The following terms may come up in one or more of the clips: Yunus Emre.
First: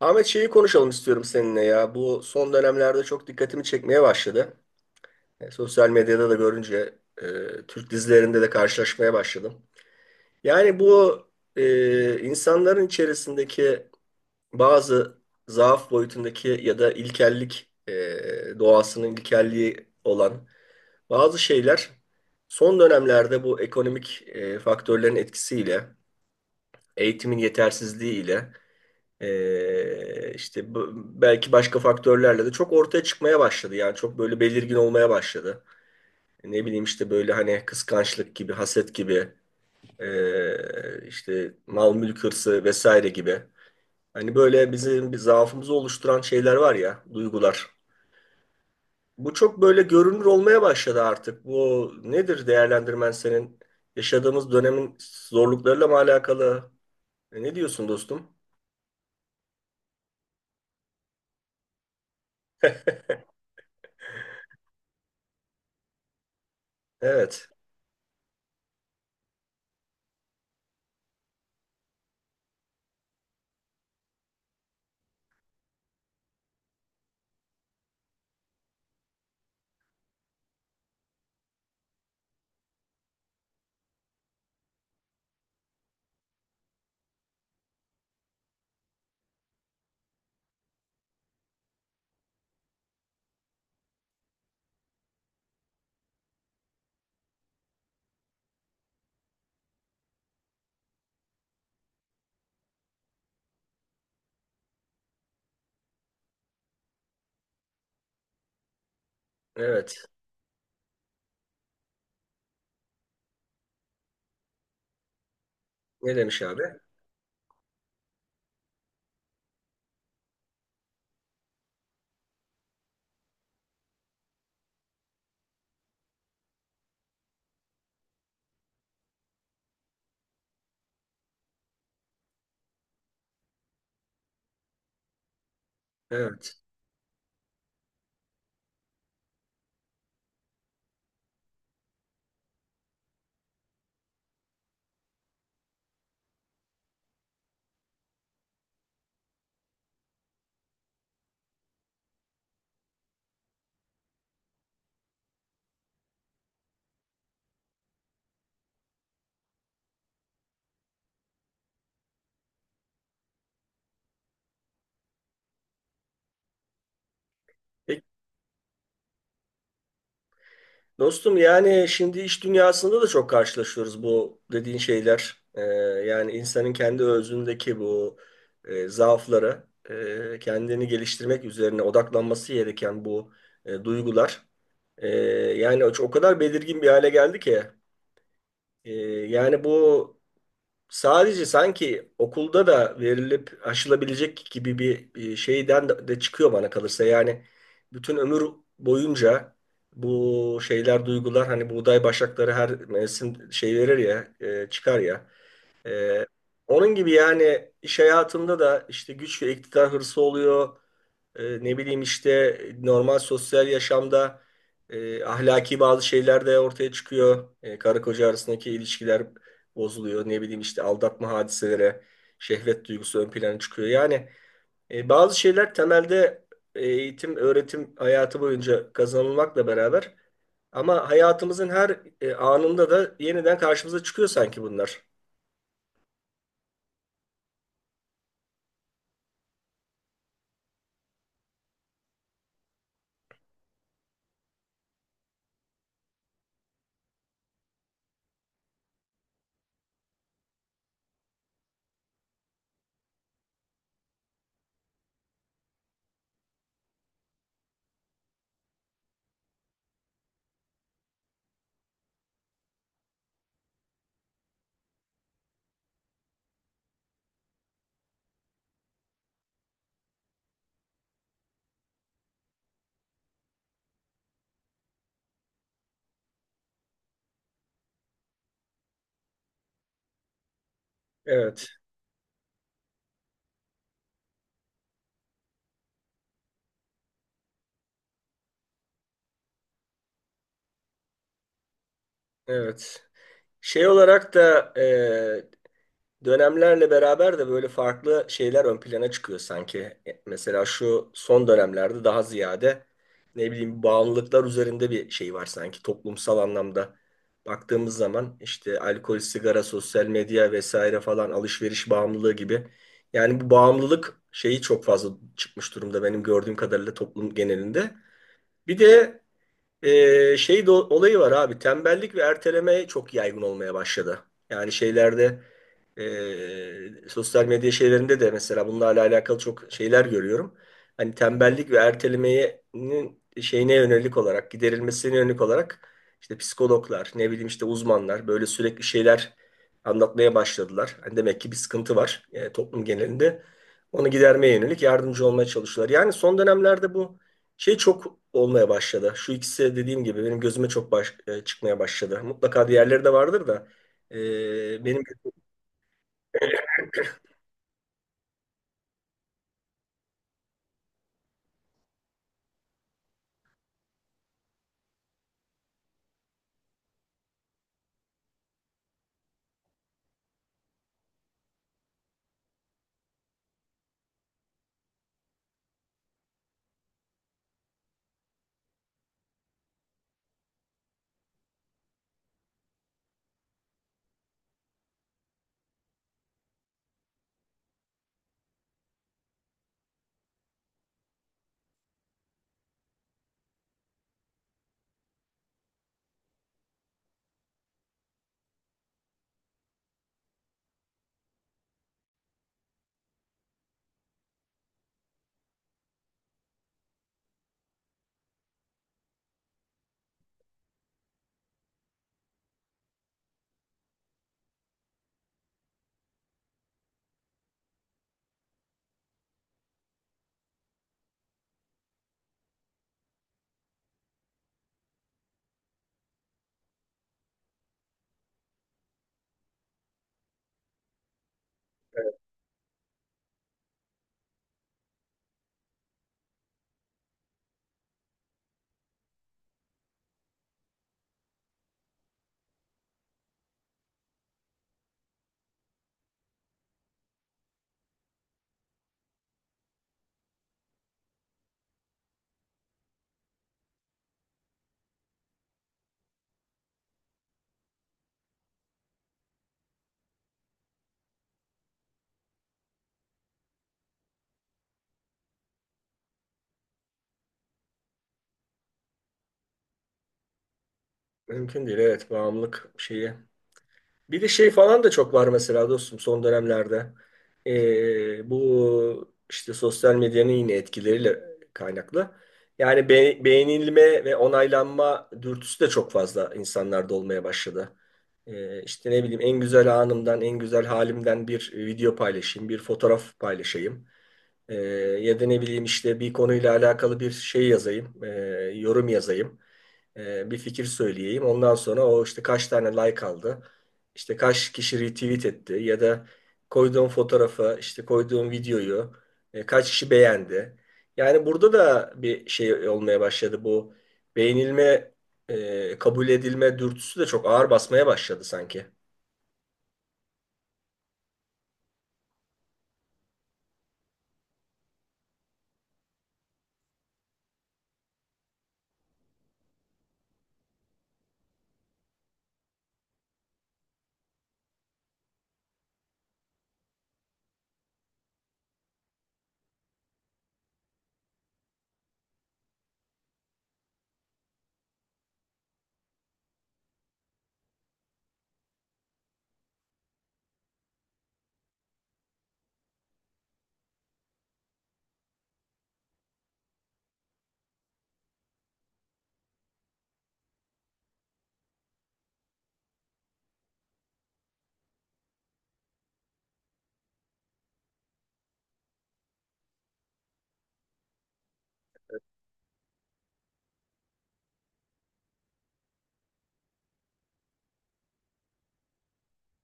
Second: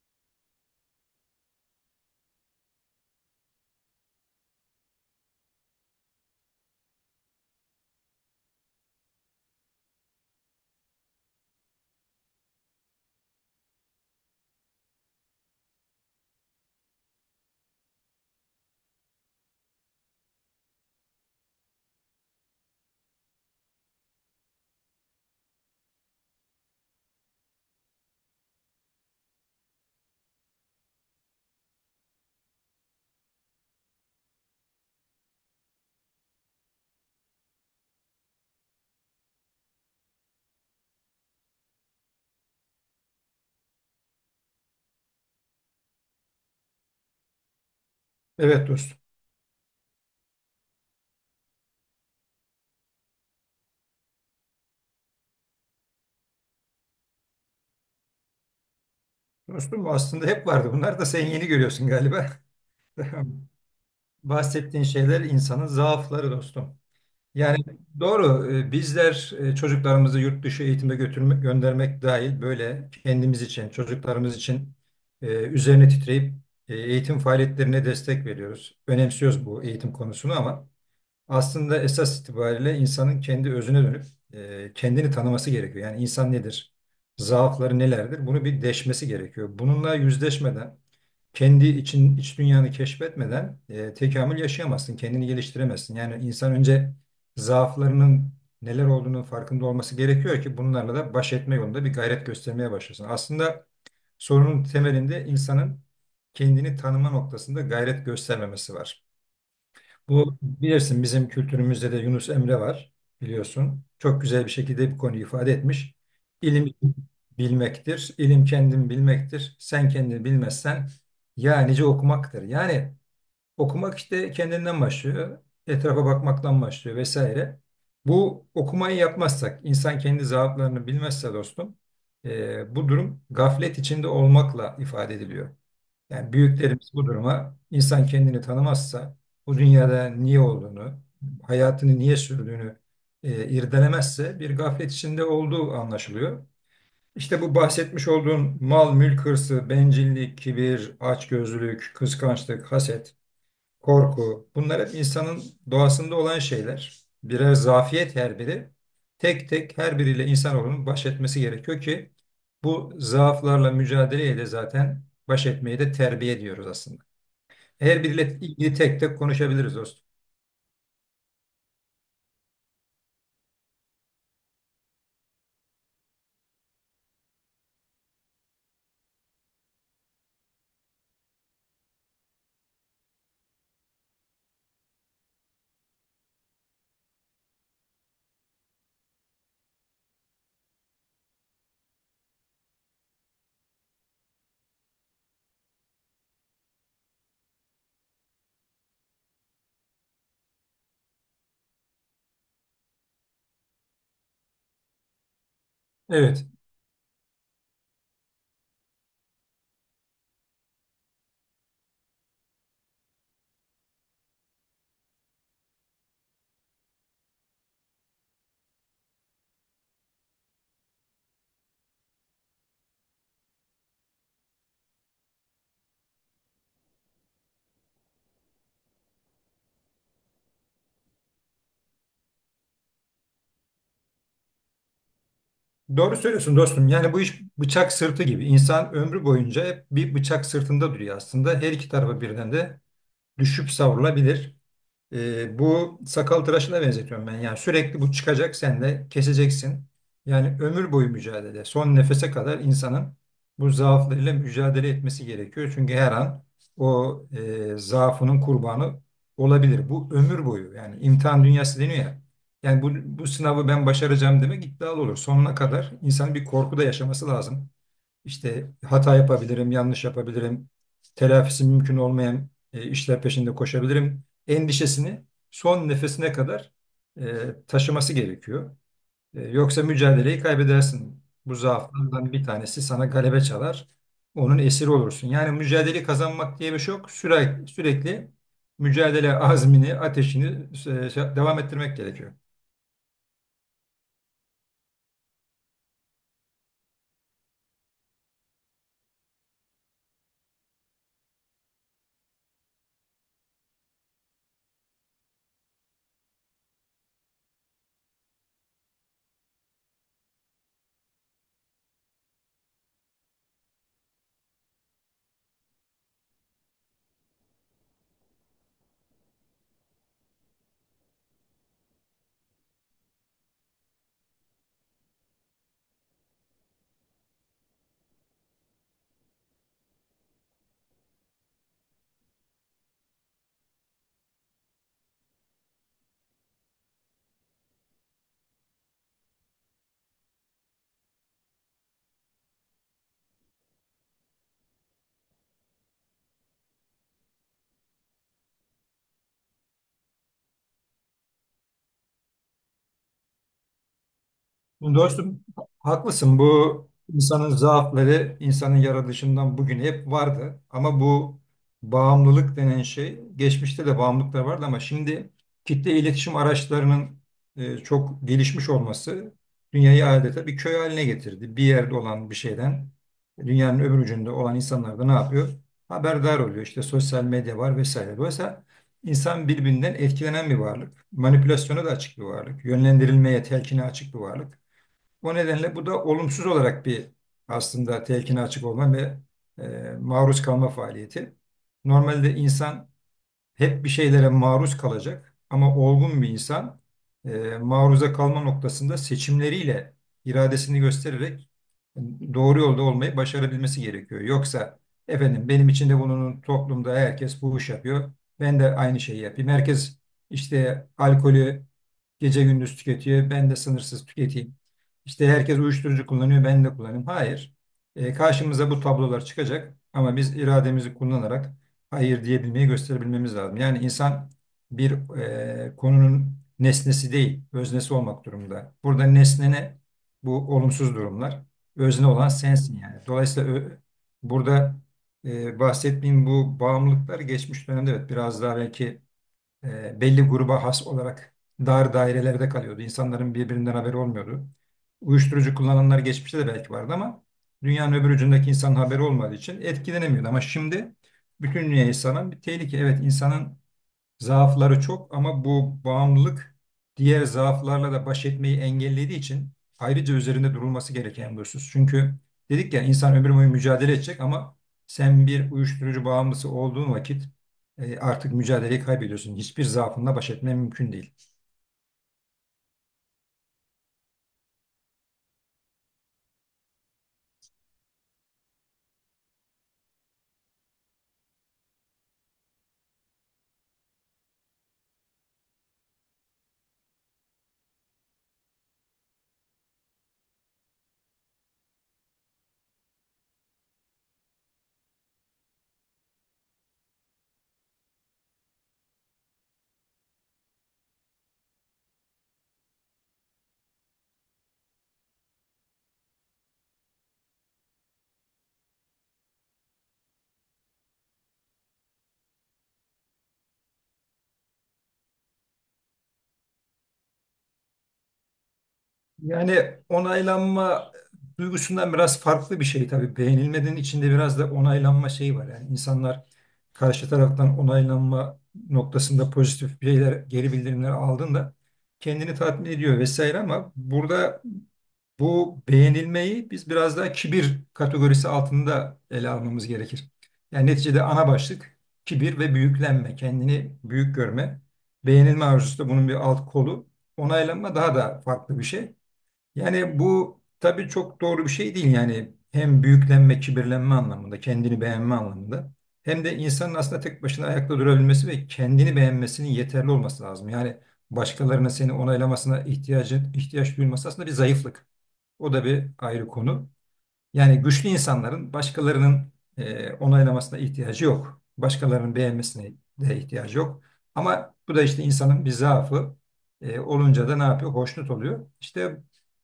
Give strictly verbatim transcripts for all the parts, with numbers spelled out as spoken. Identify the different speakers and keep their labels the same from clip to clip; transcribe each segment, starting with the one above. Speaker 1: Ahmet şeyi konuşalım istiyorum seninle ya. Bu son dönemlerde çok dikkatimi çekmeye başladı. E, sosyal medyada da görünce e, Türk dizilerinde de karşılaşmaya başladım. Yani bu e, insanların içerisindeki bazı zaaf boyutundaki ya da ilkellik e, doğasının ilkelliği olan bazı şeyler son dönemlerde bu ekonomik e, faktörlerin etkisiyle, eğitimin yetersizliğiyle Ee, işte bu- belki başka faktörlerle de çok ortaya çıkmaya başladı. Yani çok böyle belirgin olmaya başladı. Ne bileyim işte böyle hani kıskançlık gibi, haset gibi, ee, işte mal mülk hırsı vesaire gibi. Hani böyle bizim bir zaafımızı oluşturan şeyler var ya, duygular.
Speaker 2: Evet dostum.
Speaker 1: Bu çok böyle görünür olmaya başladı artık. Bu nedir değerlendirmen senin? Yaşadığımız dönemin zorluklarıyla mı alakalı? E, Ne diyorsun dostum?
Speaker 2: Dostum aslında hep vardı. Bunlar da sen yeni görüyorsun galiba. Bahsettiğin şeyler insanın zaafları dostum.
Speaker 1: Evet,
Speaker 2: Yani doğru e, bizler e, çocuklarımızı yurt dışı eğitime götürmek, göndermek dahil böyle kendimiz için, çocuklarımız için e, üzerine titreyip e, eğitim faaliyetlerine destek veriyoruz. Önemsiyoruz bu eğitim konusunu, ama Aslında esas itibariyle insanın kendi özüne dönüp e, kendini tanıması gerekiyor. Yani insan nedir? Zaafları nelerdir? Bunu bir deşmesi gerekiyor. Bununla yüzleşmeden, kendi için iç dünyanı keşfetmeden e, tekamül yaşayamazsın, kendini geliştiremezsin. Yani insan önce zaaflarının neler olduğunun farkında olması gerekiyor ki bunlarla da baş etme yolunda bir gayret göstermeye başlasın. Aslında sorunun temelinde insanın kendini tanıma noktasında gayret göstermemesi var.
Speaker 1: evet.
Speaker 2: Bu, bilirsin, bizim kültürümüzde de Yunus Emre var biliyorsun. Çok güzel bir şekilde bir konuyu ifade etmiş.
Speaker 1: Ne demiş abi?
Speaker 2: İlim bilmektir, ilim kendin bilmektir. Sen kendini bilmezsen ya nice okumaktır. Yani okumak işte kendinden başlıyor, etrafa bakmaktan başlıyor vesaire. Bu okumayı yapmazsak, insan kendi zaaflarını bilmezse dostum, eee, bu durum gaflet içinde olmakla ifade ediliyor. Yani
Speaker 1: Evet.
Speaker 2: büyüklerimiz bu duruma insan kendini tanımazsa, bu dünyada niye olduğunu, hayatını niye sürdüğünü e, irdelemezse bir gaflet içinde olduğu anlaşılıyor. İşte bu bahsetmiş olduğum mal, mülk hırsı, bencillik, kibir, açgözlülük, kıskançlık, haset, korku. Bunlar hep insanın doğasında olan şeyler. Birer zafiyet her biri. Tek tek her biriyle insanoğlunun baş etmesi gerekiyor ki bu zaaflarla mücadeleyle zaten baş etmeyi de terbiye diyoruz aslında. Her
Speaker 1: Peki,
Speaker 2: biriyle ilgili tek tek konuşabiliriz dostum.
Speaker 1: dostum yani şimdi iş dünyasında da çok karşılaşıyoruz bu dediğin şeyler. Ee, yani insanın kendi özündeki bu e, zaafları, e, kendini geliştirmek üzerine odaklanması gereken bu e, duygular. e, Yani o, o kadar belirgin bir hale geldi ki. E, Yani bu sadece sanki okulda da verilip aşılabilecek gibi bir e, şeyden de de çıkıyor bana kalırsa. Yani bütün ömür boyunca bu şeyler, duygular, hani buğday başakları her mevsim şey verir ya, e, çıkar ya. E,
Speaker 2: Evet.
Speaker 1: Onun gibi yani iş hayatında da işte güç ve iktidar hırsı oluyor. E, ne bileyim işte normal sosyal yaşamda e, ahlaki bazı şeyler de ortaya çıkıyor. E, karı koca arasındaki ilişkiler bozuluyor. Ne bileyim işte aldatma hadiselere, şehvet duygusu ön plana çıkıyor. Yani e, bazı şeyler temelde eğitim, öğretim hayatı boyunca kazanılmakla beraber ama hayatımızın her e, anında da yeniden karşımıza çıkıyor sanki bunlar.
Speaker 2: Doğru söylüyorsun dostum. Yani bu iş bıçak sırtı gibi. İnsan ömrü boyunca hep bir bıçak sırtında duruyor aslında. Her iki tarafa birden de düşüp savrulabilir. E, bu sakal tıraşına benzetiyorum ben. Yani sürekli bu çıkacak, sen de keseceksin. Yani ömür boyu mücadele. Son nefese kadar insanın bu zaaflarıyla mücadele etmesi gerekiyor. Çünkü her an o e, zaafının kurbanı olabilir. Bu ömür boyu. Yani imtihan dünyası deniyor ya. Yani bu, bu sınavı ben başaracağım demek iddialı olur. Sonuna kadar insanın bir korku da yaşaması lazım. İşte hata yapabilirim, yanlış yapabilirim, telafisi mümkün olmayan e, işler peşinde koşabilirim endişesini son nefesine kadar e, taşıması gerekiyor. E, yoksa mücadeleyi kaybedersin. Bu
Speaker 1: Evet,
Speaker 2: zaaflardan bir tanesi sana galebe çalar. Onun esiri olursun. Yani mücadele kazanmak diye bir şey yok. Sürekli, sürekli mücadele azmini, ateşini e, şey, devam ettirmek gerekiyor.
Speaker 1: evet. Şey olarak da e, dönemlerle beraber de böyle farklı şeyler ön plana çıkıyor sanki. E, Mesela şu son dönemlerde daha ziyade ne bileyim bağımlılıklar üzerinde bir şey var sanki toplumsal anlamda. Baktığımız zaman işte alkol, sigara, sosyal medya vesaire falan alışveriş bağımlılığı gibi. Yani bu bağımlılık şeyi çok fazla çıkmış durumda benim gördüğüm kadarıyla toplum genelinde. Bir de ee, şey de, olayı var abi, tembellik ve erteleme çok yaygın olmaya başladı. Yani şeylerde e, sosyal medya şeylerinde de mesela bunlarla alakalı çok şeyler görüyorum. Hani tembellik ve ertelemenin şeyine yönelik olarak giderilmesine yönelik olarak işte psikologlar ne bileyim işte uzmanlar böyle sürekli şeyler anlatmaya başladılar. Hani demek ki bir sıkıntı var e, toplum genelinde. Onu gidermeye yönelik yardımcı olmaya çalışıyorlar. Yani son dönemlerde bu şey çok olmaya başladı. Şu ikisi dediğim gibi benim gözüme çok baş, e, çıkmaya başladı. Mutlaka diğerleri de vardır da e, benim
Speaker 2: Dostum haklısın, bu insanın zaafları insanın yaratılışından bugün hep vardı, ama bu bağımlılık denen şey, geçmişte de bağımlılıklar vardı ama şimdi kitle iletişim araçlarının e, çok gelişmiş olması dünyayı adeta bir köy haline getirdi. Bir yerde olan bir şeyden dünyanın öbür ucunda olan insanlar da ne yapıyor? Haberdar oluyor. İşte sosyal medya var vesaire. Dolayısıyla insan birbirinden etkilenen bir varlık, manipülasyona da açık bir varlık, yönlendirilmeye, telkine açık bir varlık. O nedenle bu da olumsuz olarak bir, aslında telkine açık olma ve e, maruz kalma faaliyeti. Normalde insan hep bir şeylere maruz kalacak ama olgun bir insan e, maruza kalma noktasında seçimleriyle iradesini göstererek e, doğru yolda olmayı başarabilmesi gerekiyor. Yoksa efendim benim için de bunun toplumda herkes bu iş yapıyor. Ben de aynı şeyi yapayım. Herkes işte alkolü gece gündüz tüketiyor. Ben de sınırsız tüketeyim. İşte herkes uyuşturucu kullanıyor. Ben de kullanayım. Hayır. E, karşımıza bu tablolar çıkacak ama biz irademizi kullanarak hayır diyebilmeyi gösterebilmemiz lazım. Yani insan bir e, konunun nesnesi değil, öznesi olmak durumunda. Burada nesne ne? Bu olumsuz durumlar. Özne olan sensin yani. Dolayısıyla ö- burada e, bahsettiğim bu bağımlılıklar geçmiş dönemde, evet, biraz daha belki e, belli gruba has olarak dar dairelerde kalıyordu. İnsanların birbirinden haberi olmuyordu. Uyuşturucu kullananlar geçmişte de belki vardı ama dünyanın öbür ucundaki insanın haberi olmadığı için etkilenemiyordu. Ama şimdi bütün dünya insanın bir tehlike. Evet, insanın zaafları çok ama bu bağımlılık diğer zaaflarla da baş etmeyi engellediği için ayrıca üzerinde durulması gereken bir husus. Çünkü dedik ya insan ömür boyu mücadele edecek ama sen bir uyuşturucu bağımlısı olduğun vakit e, artık mücadeleyi kaybediyorsun. Hiçbir zaafınla baş etmen mümkün değil.
Speaker 1: mümkün değil. Evet, bağımlılık şeyi. Bir de şey falan da çok var mesela dostum son dönemlerde. Ee, bu işte sosyal medyanın yine etkileriyle kaynaklı. Yani be- beğenilme ve onaylanma dürtüsü de çok fazla insanlarda olmaya başladı. Ee, işte ne bileyim en güzel anımdan, en güzel halimden bir video paylaşayım, bir fotoğraf paylaşayım. Ee, Ya da ne bileyim işte bir konuyla alakalı bir şey yazayım, ee, yorum yazayım, e, bir fikir söyleyeyim. Ondan sonra o işte kaç tane like aldı, işte kaç kişi retweet etti ya da koyduğum fotoğrafı, işte koyduğum videoyu e, kaç kişi beğendi. Yani burada da bir şey olmaya başladı, bu beğenilme, e, kabul edilme dürtüsü de çok ağır basmaya başladı sanki.
Speaker 2: Yani onaylanma duygusundan biraz farklı bir şey tabii. Beğenilmenin içinde biraz da onaylanma şeyi var. Yani insanlar karşı taraftan onaylanma noktasında pozitif şeyler, geri bildirimler aldığında kendini tatmin ediyor vesaire, ama burada bu beğenilmeyi biz biraz daha kibir kategorisi altında ele almamız gerekir. Yani neticede ana başlık kibir ve büyüklenme, kendini büyük görme. Beğenilme arzusu da bunun bir alt kolu. Onaylanma daha da farklı bir şey. Yani bu tabii çok doğru bir şey değil, yani hem büyüklenme, kibirlenme anlamında, kendini beğenme anlamında, hem de insanın aslında tek başına ayakta durabilmesi ve kendini beğenmesinin yeterli olması lazım. Yani başkalarının seni onaylamasına ihtiyacın ihtiyaç duyulması aslında bir zayıflık. O da bir ayrı konu. Yani güçlü insanların başkalarının e, onaylamasına ihtiyacı yok. Başkalarının beğenmesine de ihtiyacı yok. Ama bu da işte insanın bir zaafı. E, olunca da ne yapıyor? Hoşnut oluyor. İşte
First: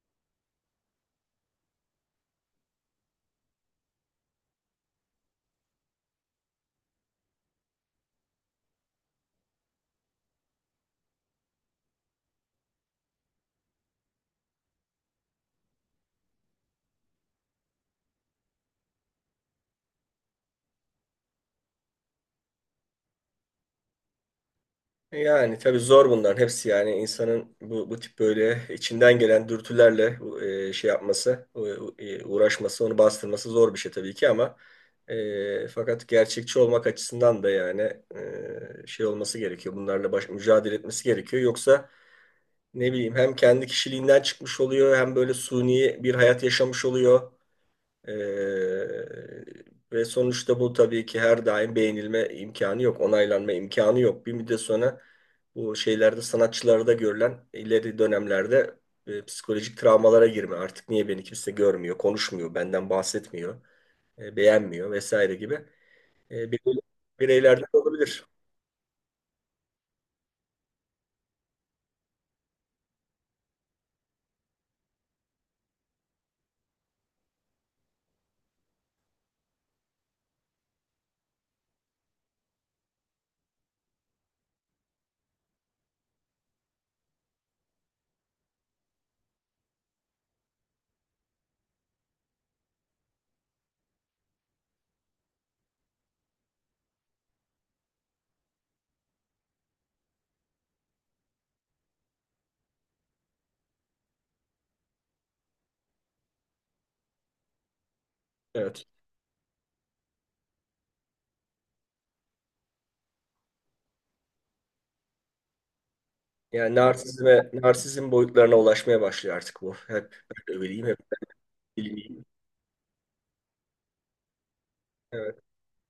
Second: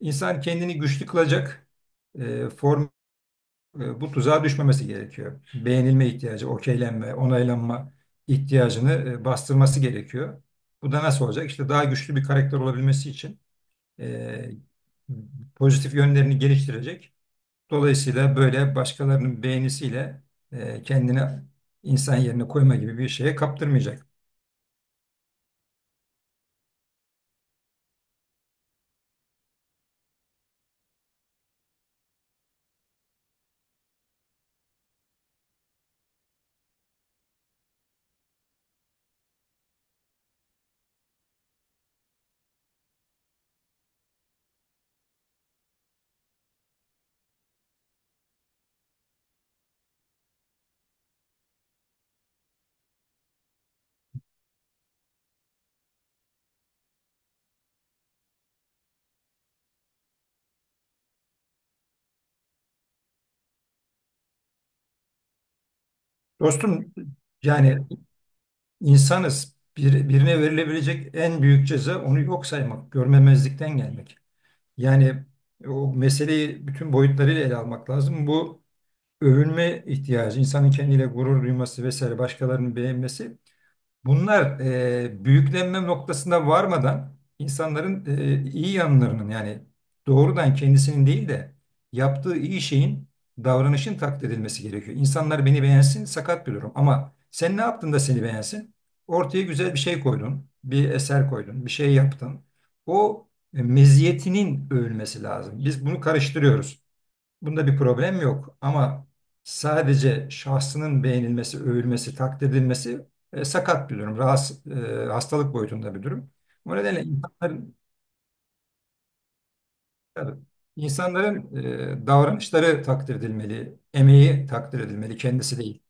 Speaker 2: insan kendini güçlü kılacak e, form e, bu tuzağa düşmemesi gerekiyor. Beğenilme ihtiyacı, okeylenme, onaylanma ihtiyacını e, bastırması gerekiyor. Bu da nasıl olacak? İşte daha güçlü bir karakter olabilmesi için e, pozitif yönlerini geliştirecek. Dolayısıyla böyle başkalarının beğenisiyle e, kendini insan yerine koyma gibi bir şeye kaptırmayacak.
Speaker 1: Yani tabii zor bunların hepsi, yani insanın bu, bu tip böyle içinden gelen dürtülerle e, şey yapması, e, uğraşması, onu bastırması zor bir şey tabii ki ama e, fakat gerçekçi olmak açısından da yani e, şey olması gerekiyor. Bunlarla baş, mücadele etmesi gerekiyor. Yoksa ne bileyim hem kendi kişiliğinden çıkmış oluyor hem böyle suni bir hayat yaşamış oluyor. Ee, Ve sonuçta bu tabii ki her daim beğenilme imkanı yok, onaylanma imkanı yok. Bir müddet sonra bu şeylerde sanatçılarda görülen ileri dönemlerde e, psikolojik travmalara girme. Artık niye beni kimse görmüyor, konuşmuyor, benden bahsetmiyor, e, beğenmiyor vesaire gibi e, birey-
Speaker 2: Dostum,
Speaker 1: bireylerden
Speaker 2: yani
Speaker 1: olabilir.
Speaker 2: insanız. Bir, birine verilebilecek en büyük ceza onu yok saymak, görmemezlikten gelmek. Yani o meseleyi bütün boyutlarıyla ele almak lazım. Bu övünme ihtiyacı, insanın kendiyle gurur duyması vesaire, başkalarının beğenmesi. Bunlar e, büyüklenme noktasında varmadan insanların e, iyi yanlarının, yani doğrudan kendisinin değil de yaptığı iyi şeyin, davranışın takdir edilmesi gerekiyor. İnsanlar beni beğensin sakat bir durum, ama sen ne yaptın da seni beğensin? Ortaya güzel bir şey koydun, bir eser koydun, bir şey yaptın. O e, meziyetinin övülmesi lazım. Biz bunu karıştırıyoruz. Bunda bir problem yok,
Speaker 1: Evet.
Speaker 2: ama sadece şahsının beğenilmesi, övülmesi, takdir edilmesi e, sakat bir durum. Rahatsız, e, hastalık boyutunda bir durum.
Speaker 1: Yani
Speaker 2: O nedenle
Speaker 1: narsizme,
Speaker 2: insanların,
Speaker 1: narsizm boyutlarına ulaşmaya başlıyor artık bu. Hep
Speaker 2: tabii,
Speaker 1: ben öyleyim, hep
Speaker 2: insanların e,
Speaker 1: bilmeyeyim.
Speaker 2: davranışları takdir edilmeli, emeği takdir edilmeli,
Speaker 1: Evet,
Speaker 2: kendisi değil.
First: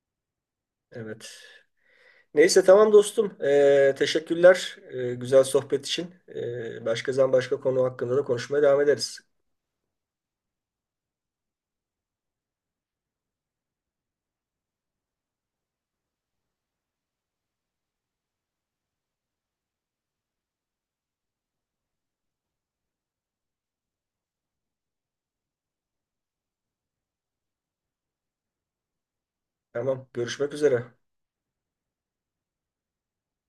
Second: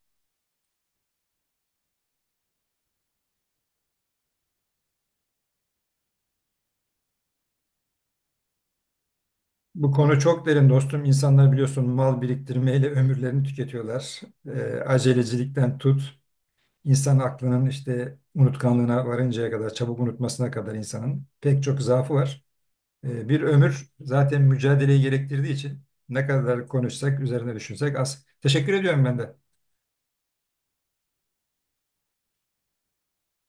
Speaker 1: evet. Neyse tamam dostum. Ee, teşekkürler ee, güzel sohbet için. Ee, başka zaman başka konu hakkında da konuşmaya devam ederiz.
Speaker 2: Bu konu çok derin dostum. İnsanlar biliyorsun mal biriktirmeyle ömürlerini tüketiyorlar. E, acelecilikten tut, insan aklının işte unutkanlığına varıncaya kadar, çabuk unutmasına kadar insanın pek çok zaafı var. E, bir ömür zaten mücadeleyi gerektirdiği için ne kadar konuşsak, üzerine düşünsek az. Teşekkür ediyorum ben de.
Speaker 1: Tamam, görüşmek üzere.